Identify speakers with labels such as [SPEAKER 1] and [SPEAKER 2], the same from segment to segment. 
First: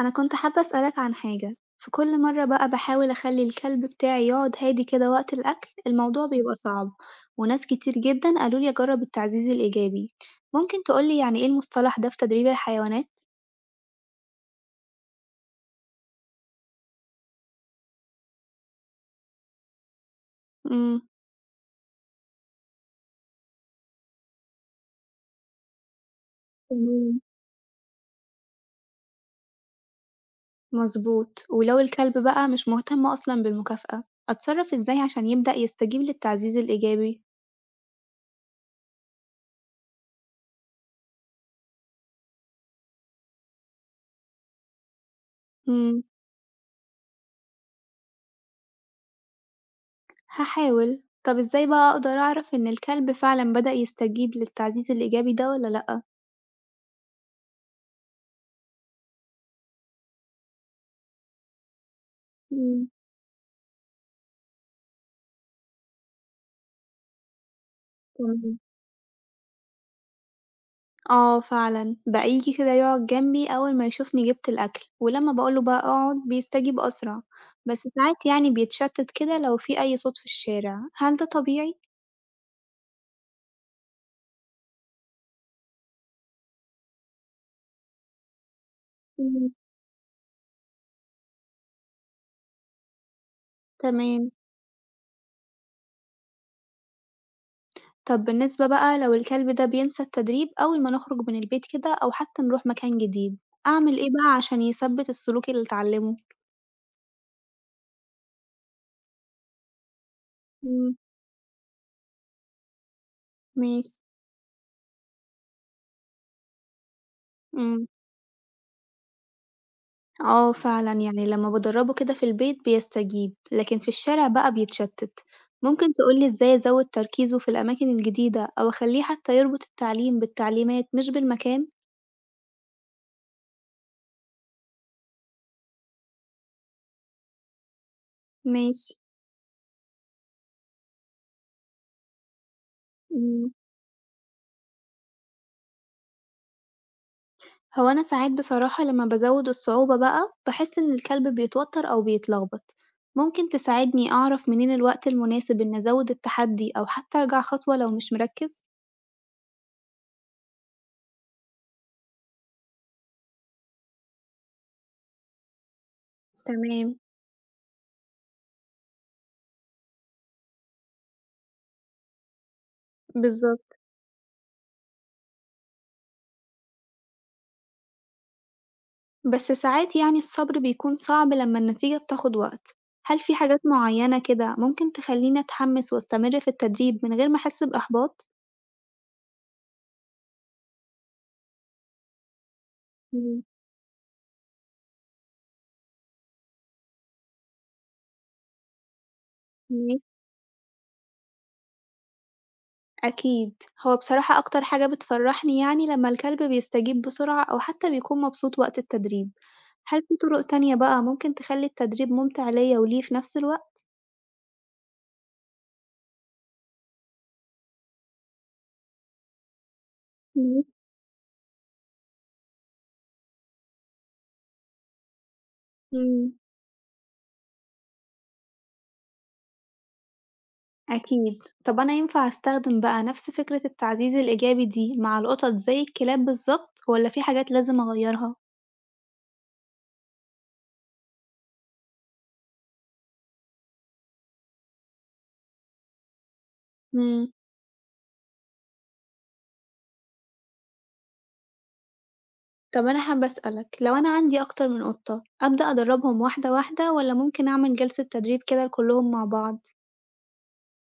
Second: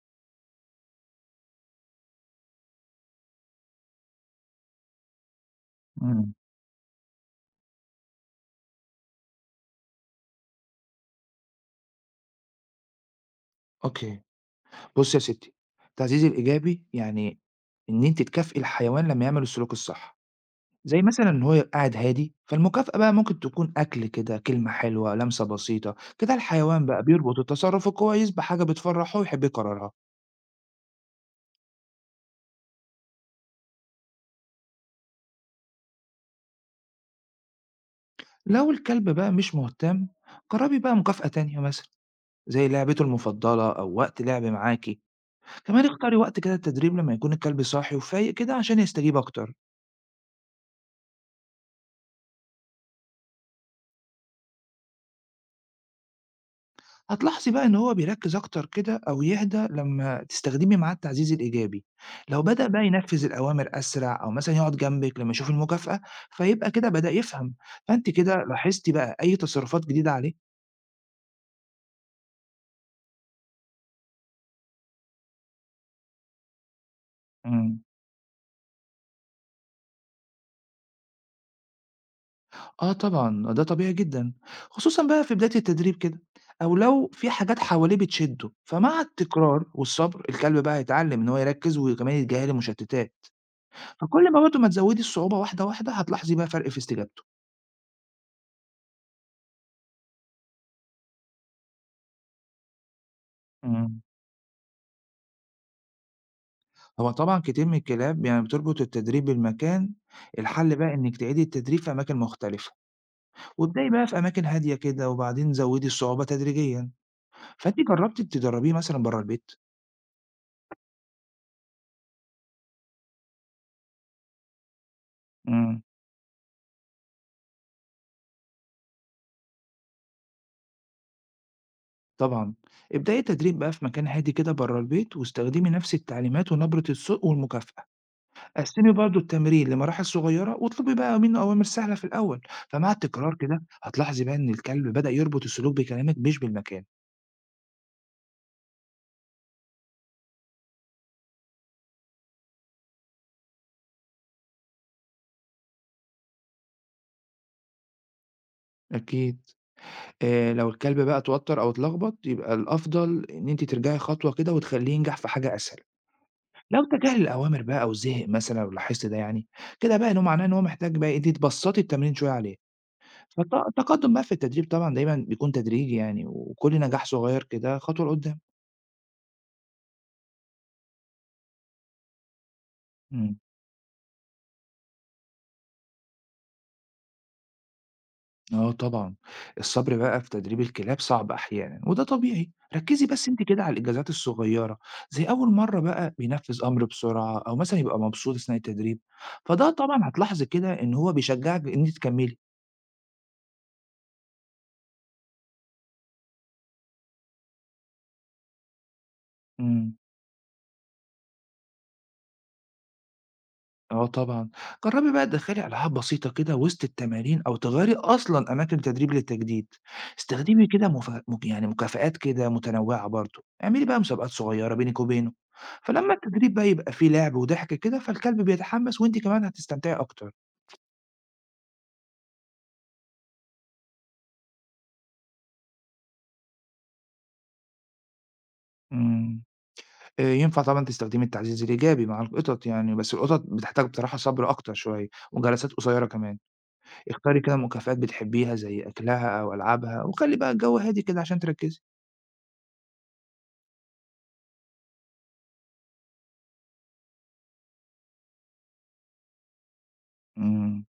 [SPEAKER 1] أنا كنت حابة أسألك عن حاجة، في كل مرة بقى باحاول أخلي الكلب بتاعي يقعد هادي كده وقت الأكل الموضوع
[SPEAKER 2] إمم،
[SPEAKER 1] بيبقى صعب، وناس كتير جدًا قالولي أجرب التعزيز الإيجابي، ممكن تقولي يعني إيه المصطلح ده في تدريب الحيوانات؟
[SPEAKER 2] أوكي. بُصّي يا ستّي، التعزيز الإيجابي يعني إن أنتِ تكافئي الحيوان لمّا يعمل السلوك الصح،
[SPEAKER 1] إمم،
[SPEAKER 2] زي مثلًا إن هو يبقى قاعد هادي، فالمكافأة بقى ممكن تكون أكل كده، كلمة حلوة، لمسة بسيطة، كده الحيوان بقى
[SPEAKER 1] تمام،
[SPEAKER 2] بيربط التصرُّف الكويس بحاجة بتفرّحه ويحب يكررها.
[SPEAKER 1] مظبوط، ولو الكلب بقى مش مهتم أصلًا بالمكافأة، أتصرف إزاي عشان يبدأ يستجيب للتعزيز الإيجابي؟
[SPEAKER 2] لو الكلب بقى مش مهتم، جرّبي بقى مكافأة تانية مثلًا، زي لعبته المفضلة أو وقت لعب معاكِ، كمان
[SPEAKER 1] إمم،
[SPEAKER 2] اختاري وقت كده التدريب لمّا يكون الكلب صاحي وفايق كده عشان يستجيب أكتر.
[SPEAKER 1] هاحاول، طب إزاي بقى أقدر أعرف إن الكلب فعلًا بدأ يستجيب للتعزيز الإيجابي ده والّا لأ؟
[SPEAKER 2] هتلاحظي بقى إن هو بيركّز أكتر كده أو يهدى لمّا تستخدمي معاه التعزيز الإيجابي، لو بدأ بقى
[SPEAKER 1] إمم،
[SPEAKER 2] ينفّذ الأوامر أسرع أو مثلًا يقعد جنبِك لمّا يشوف المكافأة، فيبقى كده بدأ يفهم، فأنتِ كده
[SPEAKER 1] تمام.
[SPEAKER 2] لاحظتِ بقى أي تصرفات جديدة عليه؟
[SPEAKER 1] آه فعلًا، بقى ييجي كده يقعد جنبي أول ما يشوفني جِبت الأكل، ولمّا باقول له بقى أقعد بيستجيب أسرع، بس
[SPEAKER 2] إمم،
[SPEAKER 1] ساعات يعني بيتشتت كده لو في أي صوت في الشارع، هل ده طبيعي؟
[SPEAKER 2] آه طبعًا، ده طبيعي جدًا، خصوصًا بقى في بداية التدريب كده أو لو في حاجات حواليه بتشدّه، فمع
[SPEAKER 1] إمم،
[SPEAKER 2] التكرار والصبر الكلب بقى هيتعلم إن هو يركّز وكمان يتجاهل المشتتات،
[SPEAKER 1] تمام.
[SPEAKER 2] فكل ما برضه ما تزوّدي الصعوبة واحدة، واحدة هتلاحظي بقى فرق في استجابته.
[SPEAKER 1] طب بالنسبة بقى لو الكلب ده بينسى التدريب أول ما نخرج من البيت كده أو حتى نروح مكان جديد، أعمل
[SPEAKER 2] إمم.
[SPEAKER 1] إيه بقى عشان يثبِّت السلوك اللي اتعلمه؟
[SPEAKER 2] هو طبعًا كتير من الكلاب يعني بتربط التدريب بالمكان، الحل بقى
[SPEAKER 1] إمم،
[SPEAKER 2] إنِّك تعيدي التدريب في أماكن مختلفة، وابدئي
[SPEAKER 1] ماشي،
[SPEAKER 2] بقى في أماكن هادية كده وبعدين زوّدي الصعوبة تدريجيًا، فأنتِ
[SPEAKER 1] إمم.
[SPEAKER 2] جرّبتِ تدرّبيه مثلًا برّه البيت؟
[SPEAKER 1] آه فعلًا، يعني لمّا باجرّبه كده في البيت بيستجيب، لكن في الشارع بقى بيتشتت.
[SPEAKER 2] إمم،
[SPEAKER 1] ممكن تقول لي إزاي أزوّد تركيزه في الأماكن الجديدة أو أخلّيه حتى يربط التعليم بالتعليمات مش بالمكان؟
[SPEAKER 2] طبعًا، ابدئي التدريب بقى في مكان هادي كده برّه البيت واستخدمي نفس التعليمات ونبرة الصوت والمكافأة،
[SPEAKER 1] ماشي،
[SPEAKER 2] قسّمي برضه التمرين لمراحل صغيّرة واطلبي بقى منه أوامر سهلة في الأول، فمع التكرار
[SPEAKER 1] إمم.
[SPEAKER 2] كده هتلاحظي بقى إن الكلب بدأ يربط السلوك بكلامِك مش بالمكان.
[SPEAKER 1] هو أنا ساعات بصراحة لمّا بازوّد الصعوبة بقى، باحس إن الكلب بيتوتر أو بيتلخبط. ممكن تساعدني أعرف منين الوقت المناسب إني أزوّد التحدي أو حتى أرجع خطوة لو مش مركّز؟
[SPEAKER 2] أكيد. لو الكلب بقى اتوتّر أو اتلخبط، يبقى الأفضل إن أنتِ ترجعي خطوة كده وتخلّيه ينجح في حاجة أسهل. لو
[SPEAKER 1] تمام،
[SPEAKER 2] تجاهل الأوامر بقى أو زهق مثلًا لو لاحظتِ ده يعني، كده بقى إن هو معناه إن هو محتاج بقى إيه، أنتِ تبسّطي التمرين شوية عليه. فالت
[SPEAKER 1] بالضبط.
[SPEAKER 2] التقدّم بقى في التدريب طبعًا دايمًا بيكون تدريجي يعني، وكل نجاح صغير كده خطوة لقدّام.
[SPEAKER 1] بس ساعات يعني الصبر بيكون صعب لما النتيجة بتاخد وقت، هل في
[SPEAKER 2] إمم.
[SPEAKER 1] حاجات معينة كده ممكن تخليني أتحمس وأستمر في التدريب من غير ما أحس بإحباط؟
[SPEAKER 2] آه طبعًا، الصبر بقى في تدريب الكلاب صعب أحيانًا وده طبيعي، ركّزي بس أنتِ
[SPEAKER 1] مم.
[SPEAKER 2] كده على الإنجازات الصغيّرة، زي أول مرّة بقى بينفّذ أمر بسرعة أو مثلًا يبقى مبسوط أثناء التدريب، فده
[SPEAKER 1] مم،
[SPEAKER 2] طبعًا هتلاحظي كده إن هو بيشجّعِك إن أنتِ تكمّلي.
[SPEAKER 1] أكيد هو بصراحة أكتر حاجة بتفرحني يعني لما الكلب بيستجيب بسرعة أو حتى بيكون مبسوط وقت التدريب،
[SPEAKER 2] إمم.
[SPEAKER 1] هل في طرق تانية بقى ممكن تخلي التدريب ممتع ليا وليه في نفس الوقت؟
[SPEAKER 2] آه طبعًا. جرّبي بقى تدخّلي ألعاب بسيطة كده وسط التمارين أو تغيّري أصلًا أماكن تدريب للتجديد.
[SPEAKER 1] مم.
[SPEAKER 2] استخدمي كده مف مك يعني مكافآت كده متنوّعة برضه، اعملي بقى مسابقات صغيّرة بينِك وبينه، فلمّا
[SPEAKER 1] مم،
[SPEAKER 2] التدريب بقى يبقى فيه لعب وضحك كده، فالكلب بيتحمّس وأنتِ كمان هتستمتعي أكتر.
[SPEAKER 1] أكيد طب أنا ينفع أستخدم بقى نفس فكرة التعزيز الإيجابي دي مع القطط زي الكلاب بالظبط ولا في حاجات لازم أغيرها؟
[SPEAKER 2] إمم. ينفع طبعًا تستخدمي التعزيز الإيجابي مع القطط يعني، بس القطط بتحتاج بصراحة صبر أكتر شوية وجلسات قصيّرة كمان.
[SPEAKER 1] إمم.
[SPEAKER 2] اختاري كده مكافآت بتحبّيها زي أكلها أو ألعابها وخلّي بقى الجو هادي كده عشان تركّزي.
[SPEAKER 1] طب أنا حابة أسألك، لو أنا عندي أكتر من قطة، أبدأ أدرّبهم واحدة، واحدة والّا ممكن أعمل جلسة تدريب كده لكلّهم مع بعض؟
[SPEAKER 2] إمم.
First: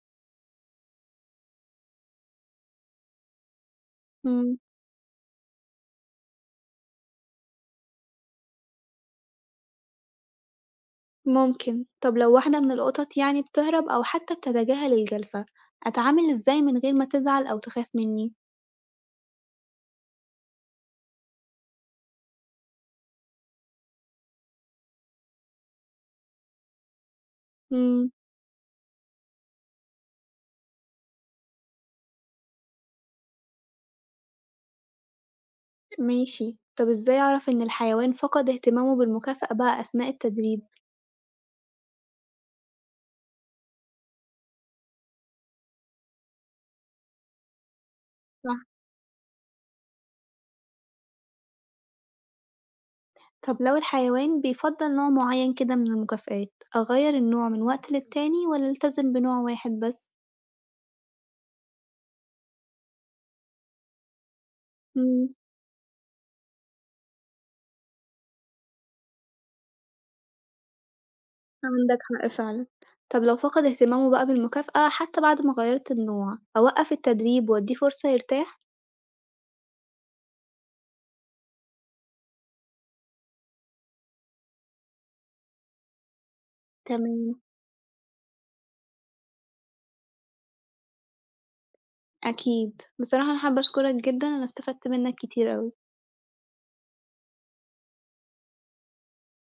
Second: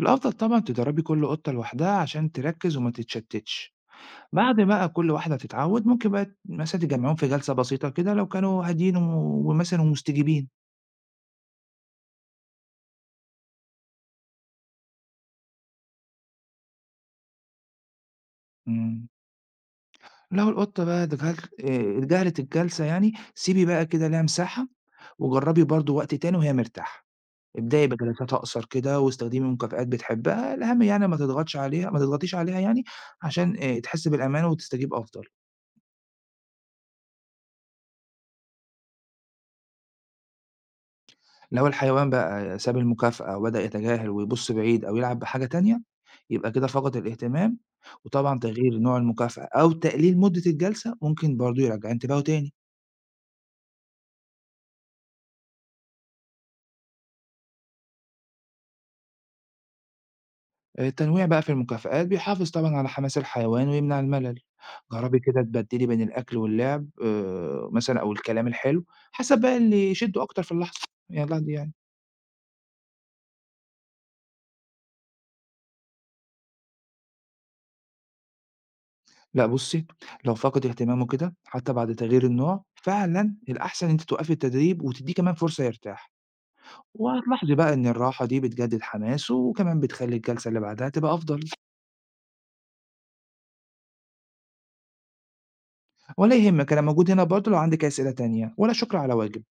[SPEAKER 2] الأفضل طبعًا تدرّبي كل قطة لوحدها عشان تركّز وما تتشتّتش،
[SPEAKER 1] إمم،
[SPEAKER 2] بعد بقى كل واحدة تتعوّد ممكن بقى مثلًا تجمّعيهم في جلسة بسيطة كده لو كانوا هاديين و ومثلًا ومستجيبين.
[SPEAKER 1] ممكن. طب لو واحدة من القطط يعني بتهرب أو حتى بتتجاهل الجلسة، أتعامل إزاي من غير ما تزعل أو تخاف منّي؟
[SPEAKER 2] إمم، لو القطة بقى دخلت اتجاهلت الجلسة يعني، سيبي بقى كده ليها مساحة وجرّبي برضه وقت تاني وهي مرتاحة، ابدئي
[SPEAKER 1] إمم،
[SPEAKER 2] بجلسات أقصر كده واستخدمي مكافآت بتحبّها، الأهم يعني ما تضغطيش عليها يعني عشان تحس بالأمان وتستجيب أفضل.
[SPEAKER 1] ماشي. طب إزاي أعرف إن الحيوان فقد اهتمامه بالمكافأة بقى أثناء التدريب؟
[SPEAKER 2] لو الحيوان بقى ساب المكافأة وبدأ يتجاهل ويبص بعيد أو يلعب بحاجة تانية يبقى كده فقد الاهتمام، وطبعا
[SPEAKER 1] صح.
[SPEAKER 2] تغيير نوع المكافأة أو تقليل مدة الجلسة ممكن برضه يرجع انتباهه تاني.
[SPEAKER 1] طب لو الحيوان بيفضّل نوع معيّن كده من المكافآت، أغيّر النوع من وقت للتاني والّا ألتزم بنوع واحد بس؟
[SPEAKER 2] التنويع بقى في المكافآت بيحافظ طبعا على حماس الحيوان ويمنع الملل. جربي
[SPEAKER 1] إمم.
[SPEAKER 2] كده تبدلي بين الأكل واللعب مثلا أو الكلام الحلو حسب بقى اللي يشده أكتر في اللحظة، يعني اللحظة دي يعني.
[SPEAKER 1] عندك حق فعلًا. طب لو فقد اهتمامه بقى بالمكافأة حتى بعد ما غيّرت النوع، أوقّف التدريب وأدّيه فرصة يرتاح؟
[SPEAKER 2] لا، بصي، لو فقد اهتمامه كده حتى بعد تغيير النوع فعلا الأحسن أنت توقفي التدريب وتديه كمان فرصة يرتاح،
[SPEAKER 1] تمام،
[SPEAKER 2] وهتلاحظي بقى إن الراحة دي بتجدد حماسه وكمان بتخلّي الجلسة اللي بعدها تبقى أفضل.
[SPEAKER 1] أكيد. بصراحة أنا حابة أشكرك جدًا، أنا استفدت منّك كتير أوي.
[SPEAKER 2] ولا يهمك، أنا موجود هنا برضه لو عندِك أي أسئلة تانية، ولا شكر على واجب.